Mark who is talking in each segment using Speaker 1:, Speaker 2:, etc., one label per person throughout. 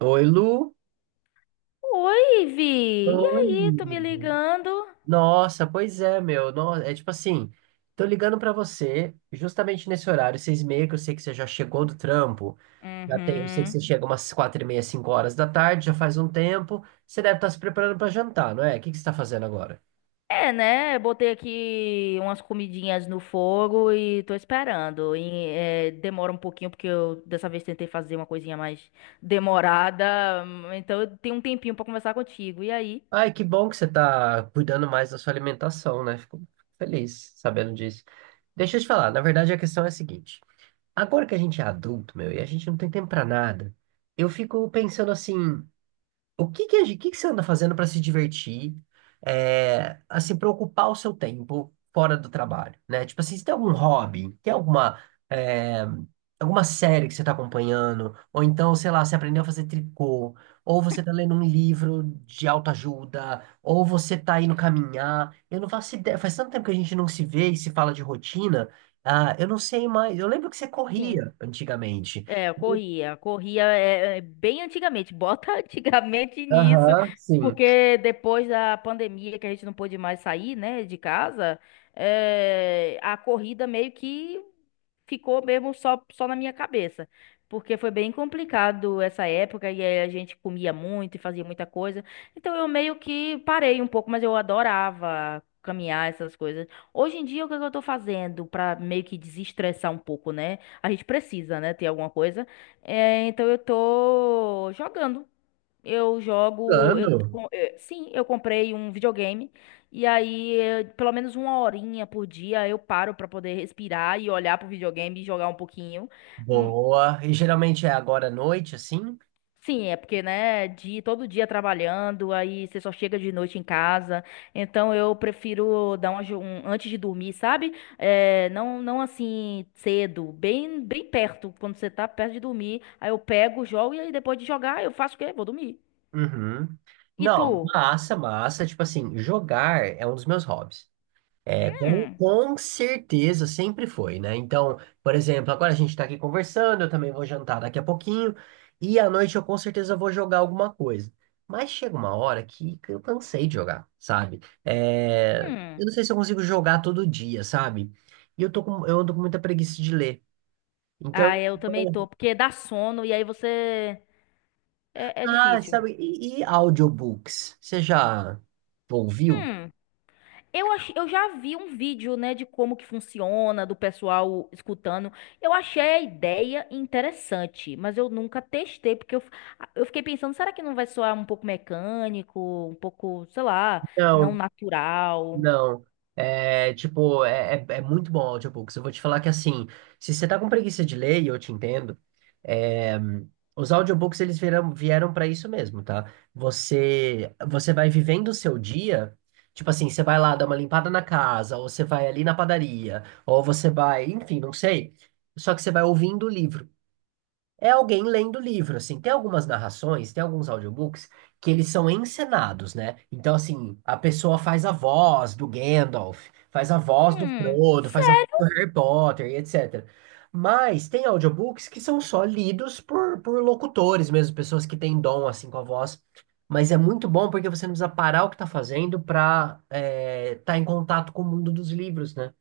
Speaker 1: Oi, Lu.
Speaker 2: Oi, Vi. E
Speaker 1: Oi.
Speaker 2: aí, tô me ligando?
Speaker 1: Nossa, pois é, meu. É tipo assim, tô ligando pra você justamente nesse horário, 6h30, que eu sei que você já chegou do trampo. Já tem, eu sei que
Speaker 2: Uhum.
Speaker 1: você chega umas 4h30, 5 horas da tarde, já faz um tempo. Você deve estar se preparando pra jantar, não é? O que que você tá fazendo agora?
Speaker 2: É, né? Eu botei aqui umas comidinhas no fogo e tô esperando. E, demora um pouquinho, porque eu dessa vez tentei fazer uma coisinha mais demorada. Então eu tenho um tempinho pra conversar contigo. E aí?
Speaker 1: Ai, que bom que você tá cuidando mais da sua alimentação, né? Fico feliz sabendo disso. Deixa eu te falar, na verdade a questão é a seguinte. Agora que a gente é adulto, meu, e a gente não tem tempo pra nada, eu fico pensando assim. O que que, o que que você anda fazendo para se divertir, assim, para ocupar o seu tempo fora do trabalho, né? Tipo assim, você tem algum hobby, tem alguma, é, alguma série que você está acompanhando, ou então, sei lá, você aprendeu a fazer tricô, ou você está lendo um livro de autoajuda, ou você está indo caminhar. Eu não faço ideia, faz tanto tempo que a gente não se vê e se fala de rotina, ah, eu não sei mais. Eu lembro que você
Speaker 2: Sim.
Speaker 1: corria antigamente.
Speaker 2: É, eu corria. Corria bem antigamente. Bota antigamente nisso,
Speaker 1: Aham, sim.
Speaker 2: porque depois da pandemia que a gente não pôde mais sair, né, de casa, a corrida meio que ficou mesmo só na minha cabeça. Porque foi bem complicado essa época e aí a gente comia muito e fazia muita coisa. Então eu meio que parei um pouco, mas eu adorava caminhar essas coisas. Hoje em dia, o que é que eu tô fazendo pra meio que desestressar um pouco, né? A gente precisa, né, ter alguma coisa. É, então eu tô jogando. Eu jogo,
Speaker 1: Ando.
Speaker 2: sim, eu comprei um videogame e aí pelo menos uma horinha por dia eu paro pra poder respirar e olhar pro videogame e jogar um pouquinho. Hum,
Speaker 1: Boa. E geralmente é agora à noite, assim?
Speaker 2: Sim, é porque, né, de todo dia trabalhando, aí você só chega de noite em casa. Então eu prefiro dar um antes de dormir, sabe? Não, não assim cedo, bem, bem perto, quando você tá perto de dormir. Aí eu pego, jogo e aí depois de jogar eu faço o quê? Vou dormir.
Speaker 1: Uhum.
Speaker 2: E tu?
Speaker 1: Não, massa, massa. Tipo assim, jogar é um dos meus hobbies. É, com,
Speaker 2: Hum,
Speaker 1: com certeza sempre foi, né? Então, por exemplo, agora a gente tá aqui conversando, eu também vou jantar daqui a pouquinho, e à noite eu com certeza vou jogar alguma coisa. Mas chega uma hora que eu cansei de jogar, sabe? É,
Speaker 2: hum.
Speaker 1: eu não sei se eu consigo jogar todo dia, sabe? E eu ando com muita preguiça de ler. Então,
Speaker 2: Ah, eu também tô, porque dá sono e aí você. É
Speaker 1: ah,
Speaker 2: difícil.
Speaker 1: sabe, e audiobooks? Você já ouviu?
Speaker 2: Hum, eu já vi um vídeo, né, de como que funciona, do pessoal escutando. Eu achei a ideia interessante, mas eu nunca testei, porque eu fiquei pensando, será que não vai soar um pouco mecânico, um pouco, sei lá, não
Speaker 1: Não,
Speaker 2: natural?
Speaker 1: não. É, tipo, é muito bom o audiobooks. Eu vou te falar que, assim, se você tá com preguiça de ler, e eu te entendo, é, os audiobooks, eles vieram para isso mesmo, tá? Você vai vivendo o seu dia, tipo assim, você vai lá dar uma limpada na casa, ou você vai ali na padaria, ou você vai, enfim, não sei. Só que você vai ouvindo o livro. É alguém lendo o livro, assim. Tem algumas narrações, tem alguns audiobooks que eles são encenados, né? Então, assim, a pessoa faz a voz do Gandalf, faz a voz do
Speaker 2: Hum,
Speaker 1: Frodo, faz a voz do Harry Potter e etc. Mas tem audiobooks que são só lidos por locutores mesmo, pessoas que têm dom, assim, com a voz. Mas é muito bom porque você não precisa parar o que tá fazendo pra estar em contato com o mundo dos livros, né?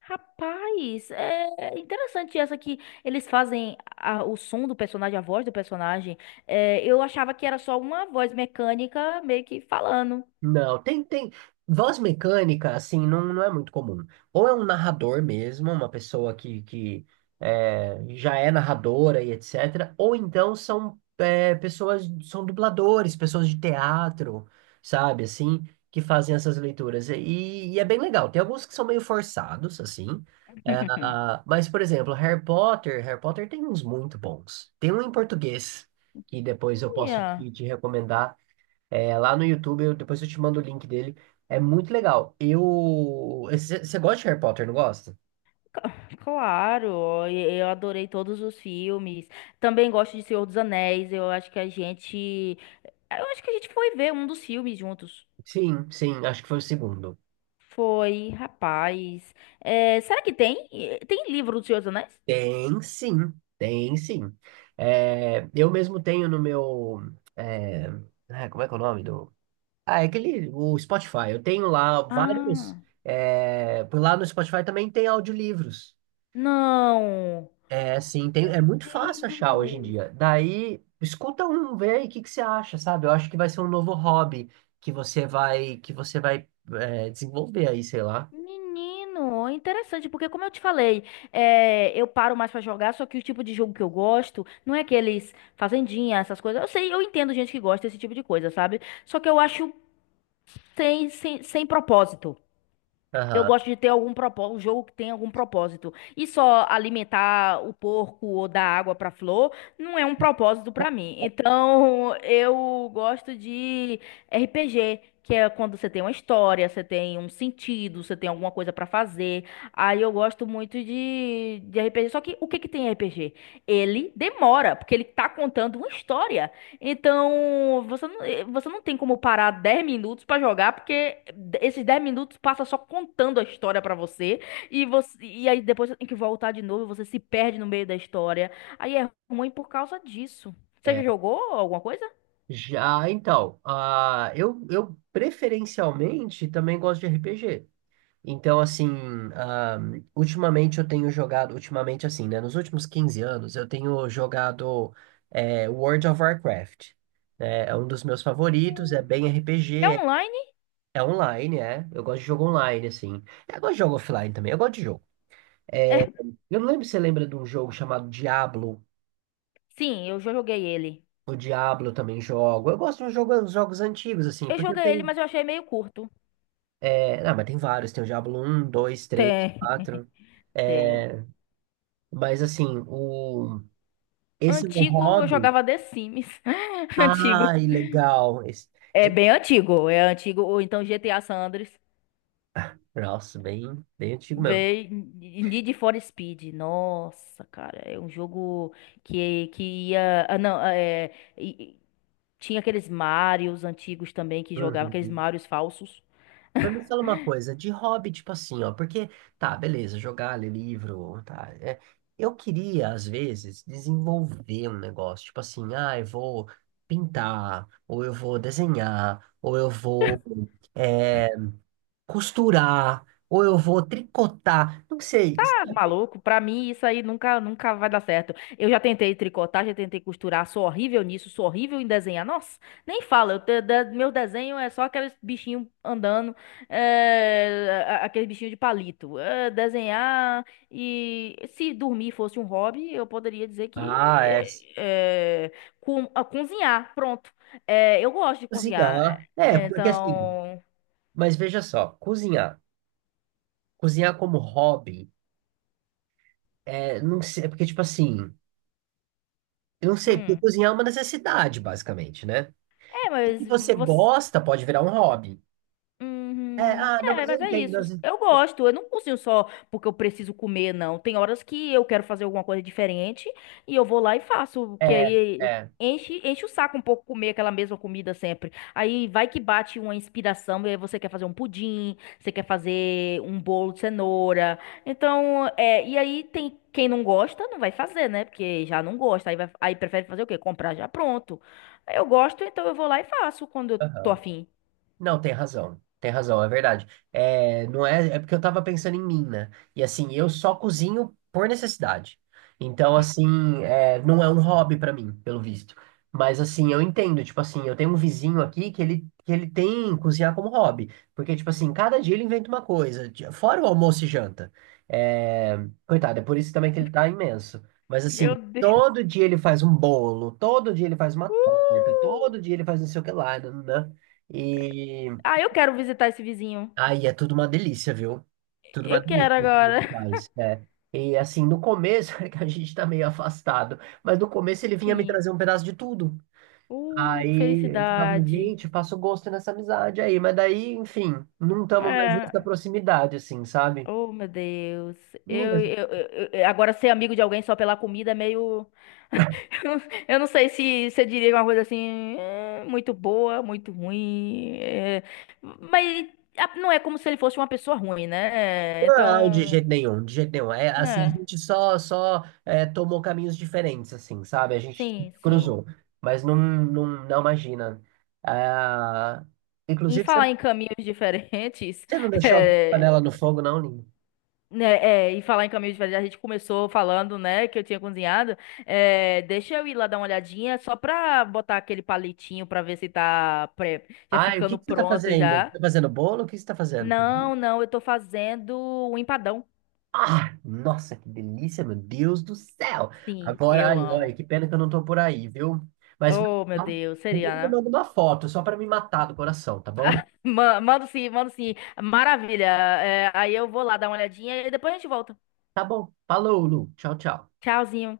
Speaker 2: Rapaz, é interessante essa que eles fazem o som do personagem, a voz do personagem. É, eu achava que era só uma voz mecânica meio que falando.
Speaker 1: Não, tem, tem. Voz mecânica, assim, não, não é muito comum. Ou é um narrador mesmo, uma pessoa que já é narradora e etc. Ou então são pessoas, são dubladores, pessoas de teatro, sabe, assim, que fazem essas leituras. E é bem legal. Tem alguns que são meio forçados, assim. É, ah, mas, por exemplo, Harry Potter, Harry Potter tem uns muito bons. Tem um em português, que depois eu posso
Speaker 2: Olha,
Speaker 1: te recomendar. É, lá no YouTube, depois eu te mando o link dele. É muito legal. Eu. Você gosta de Harry Potter, não gosta?
Speaker 2: ca- claro, eu adorei todos os filmes. Também gosto de Senhor dos Anéis. Eu acho que a gente, eu acho que a gente foi ver um dos filmes juntos.
Speaker 1: Sim, sim, acho que foi o segundo.
Speaker 2: Foi, rapaz. É, será que tem? Tem livro do Senhor dos Anéis?
Speaker 1: Tem sim, tem sim. É, eu mesmo tenho no meu. é, ah, como é que é o nome do. Ah, é aquele. O Spotify. Eu tenho lá vários.
Speaker 2: Ah,
Speaker 1: Por lá no Spotify também tem audiolivros.
Speaker 2: não.
Speaker 1: É sim, tem,
Speaker 2: Meu
Speaker 1: é muito fácil achar hoje em
Speaker 2: Deus!
Speaker 1: dia. Daí, escuta um, vê aí o que que você acha, sabe? Eu acho que vai ser um novo hobby que você vai desenvolver aí, sei lá.
Speaker 2: Menino, interessante, porque como eu te falei, eu paro mais pra jogar, só que o tipo de jogo que eu gosto não é aqueles fazendinha, essas coisas. Eu sei, eu entendo gente que gosta desse tipo de coisa, sabe? Só que eu acho sem propósito. Eu
Speaker 1: Aham.
Speaker 2: gosto de ter algum propósito, um jogo que tem algum propósito. E só alimentar o porco ou dar água para flor não é um propósito para mim. Então, eu gosto de RPG, que é quando você tem uma história, você tem um sentido, você tem alguma coisa para fazer. Aí eu gosto muito de RPG. Só que o que que tem RPG? Ele demora, porque ele tá contando uma história. Então, você não tem como parar 10 minutos pra jogar, porque esses 10 minutos passa só contando a história pra você, e aí depois você tem que voltar de novo, você se perde no meio da história. Aí é ruim por causa disso. Você já
Speaker 1: é.
Speaker 2: jogou alguma coisa?
Speaker 1: Já, então, ah eu preferencialmente também gosto de RPG. Então, assim, ah, ultimamente eu tenho jogado, ultimamente assim, né? Nos últimos 15 anos eu tenho jogado World of Warcraft. Né, É um dos meus favoritos, é bem
Speaker 2: É
Speaker 1: RPG,
Speaker 2: online?
Speaker 1: É online, é. Eu gosto de jogo online, assim. Eu gosto de jogo offline também, eu gosto de jogo.
Speaker 2: É,
Speaker 1: Eu não lembro se você lembra de um jogo chamado Diablo.
Speaker 2: sim, eu já joguei ele.
Speaker 1: O Diablo eu também jogo. Eu gosto de jogos antigos, assim,
Speaker 2: Eu
Speaker 1: porque
Speaker 2: joguei ele,
Speaker 1: tem.
Speaker 2: mas eu achei meio curto.
Speaker 1: É... Ah, mas tem vários. Tem o Diablo um, dois, três,
Speaker 2: Tem.
Speaker 1: quatro.
Speaker 2: Tem.
Speaker 1: É... Mas, assim, o... esse meu
Speaker 2: Antigo, eu
Speaker 1: hobby.
Speaker 2: jogava The Sims. Antigo.
Speaker 1: Ai, legal.
Speaker 2: É
Speaker 1: Esse-
Speaker 2: bem antigo, é antigo, ou então GTA San Andreas.
Speaker 1: Nossa, bem, bem antigo mesmo.
Speaker 2: Véi, Need for Speed, nossa, cara, é um jogo que ia. Ah, não, e tinha aqueles Marios antigos também que jogavam, aqueles
Speaker 1: Uhum.
Speaker 2: Marios falsos.
Speaker 1: Mas me fala uma coisa, de hobby, tipo assim, ó, porque, tá, beleza, jogar, ler livro, tá, eu queria, às vezes, desenvolver um negócio, tipo assim, ah, eu vou pintar, ou eu vou desenhar, ou eu vou, é, costurar, ou eu vou tricotar, não sei,
Speaker 2: Tá
Speaker 1: sabe?
Speaker 2: maluco, pra mim isso aí nunca, nunca vai dar certo. Eu já tentei tricotar, já tentei costurar, sou horrível nisso, sou horrível em desenhar. Nossa, nem fala, meu desenho é só aqueles bichinhos andando, aqueles bichinhos de palito. É, desenhar e se dormir fosse um hobby, eu poderia dizer que
Speaker 1: Ah,
Speaker 2: é, cozinhar, pronto. É, eu gosto de cozinhar,
Speaker 1: cozinhar, é,
Speaker 2: é,
Speaker 1: porque assim,
Speaker 2: então.
Speaker 1: mas veja só, cozinhar, cozinhar como hobby, não sei, é porque, tipo assim, eu não sei, porque
Speaker 2: Hum.
Speaker 1: cozinhar é uma necessidade, basicamente, né?
Speaker 2: É, mas
Speaker 1: Se você
Speaker 2: você.
Speaker 1: gosta, pode virar um hobby. É,
Speaker 2: Uhum.
Speaker 1: ah, não,
Speaker 2: É,
Speaker 1: mas eu
Speaker 2: mas é
Speaker 1: entendo,
Speaker 2: isso. Eu gosto. Eu não cozinho só porque eu preciso comer, não. Tem horas que eu quero fazer alguma coisa diferente e eu vou lá e faço, que
Speaker 1: é,
Speaker 2: aí
Speaker 1: é.
Speaker 2: enche, enche o saco um pouco comer aquela mesma comida sempre. Aí vai que bate uma inspiração e aí você quer fazer um pudim, você quer fazer um bolo de cenoura. Então, e aí tem quem não gosta, não vai fazer, né? Porque já não gosta. Aí prefere fazer o quê? Comprar já pronto. Eu gosto, então eu vou lá e faço quando eu tô afim.
Speaker 1: Não, tem razão. Tem razão, é verdade. É, não é, é porque eu tava pensando em mim, né? E assim, eu só cozinho por necessidade. Então, assim, não é um hobby pra mim, pelo visto. Mas assim, eu entendo, tipo assim, eu tenho um vizinho aqui que ele, tem cozinhar como hobby. Porque, tipo assim, cada dia ele inventa uma coisa, fora o almoço e janta. É, coitado, é por isso também que ele tá imenso. Mas
Speaker 2: Meu
Speaker 1: assim,
Speaker 2: Deus.
Speaker 1: todo dia ele faz um bolo, todo dia ele faz uma torta,
Speaker 2: Uh!
Speaker 1: todo dia ele faz não sei o que lá, né? E
Speaker 2: Ah, eu quero visitar esse vizinho.
Speaker 1: aí é tudo uma delícia, viu? Tudo uma
Speaker 2: Eu
Speaker 1: delícia.
Speaker 2: quero
Speaker 1: Tudo
Speaker 2: agora.
Speaker 1: que é. E assim, no começo, é que a gente tá meio afastado, mas no começo ele vinha me
Speaker 2: Sim.
Speaker 1: trazer um pedaço de tudo.
Speaker 2: Que
Speaker 1: Aí eu falava,
Speaker 2: felicidade.
Speaker 1: gente, faço gosto nessa amizade aí, mas daí, enfim, não estamos mais nessa
Speaker 2: É.
Speaker 1: proximidade, assim, sabe?
Speaker 2: Oh, meu Deus. Eu,
Speaker 1: Meninas,
Speaker 2: eu, eu- eu- agora ser amigo de alguém só pela comida é meio. Eu não eu não sei se você diria uma coisa assim, muito boa, muito ruim. Mas não é como se ele fosse uma pessoa ruim, né?
Speaker 1: não, de
Speaker 2: Então.
Speaker 1: jeito nenhum, de jeito nenhum. É assim, a
Speaker 2: É.
Speaker 1: gente só tomou caminhos diferentes, assim, sabe? A gente se
Speaker 2: Sim, sim.
Speaker 1: cruzou, mas não, não imagina. Ah,
Speaker 2: Em
Speaker 1: inclusive, você
Speaker 2: falar em caminhos diferentes.
Speaker 1: você não deixou a panela no fogo, não, Linho?
Speaker 2: Né, e falar em caminho de verdade, a gente começou falando, né, que eu tinha cozinhado. É, deixa eu ir lá dar uma olhadinha, só pra botar aquele palitinho pra ver se tá já
Speaker 1: Ai, o
Speaker 2: ficando
Speaker 1: que que você tá
Speaker 2: pronto
Speaker 1: fazendo?
Speaker 2: já.
Speaker 1: Tá fazendo bolo? O que você tá fazendo?
Speaker 2: Não, não, eu tô fazendo um empadão.
Speaker 1: Ah, nossa, que delícia, meu Deus do céu!
Speaker 2: Sim,
Speaker 1: Agora,
Speaker 2: eu
Speaker 1: ai, ai,
Speaker 2: amo.
Speaker 1: que pena que eu não tô por aí, viu? Mas
Speaker 2: Oh, meu
Speaker 1: então,
Speaker 2: Deus,
Speaker 1: depois eu
Speaker 2: seria, né?
Speaker 1: mando uma foto só pra me matar do coração, tá bom?
Speaker 2: Mando sim, mando sim. Maravilha. É, aí eu vou lá dar uma olhadinha e depois a gente volta.
Speaker 1: Tá bom. Falou, Lu. Tchau, tchau.
Speaker 2: Tchauzinho.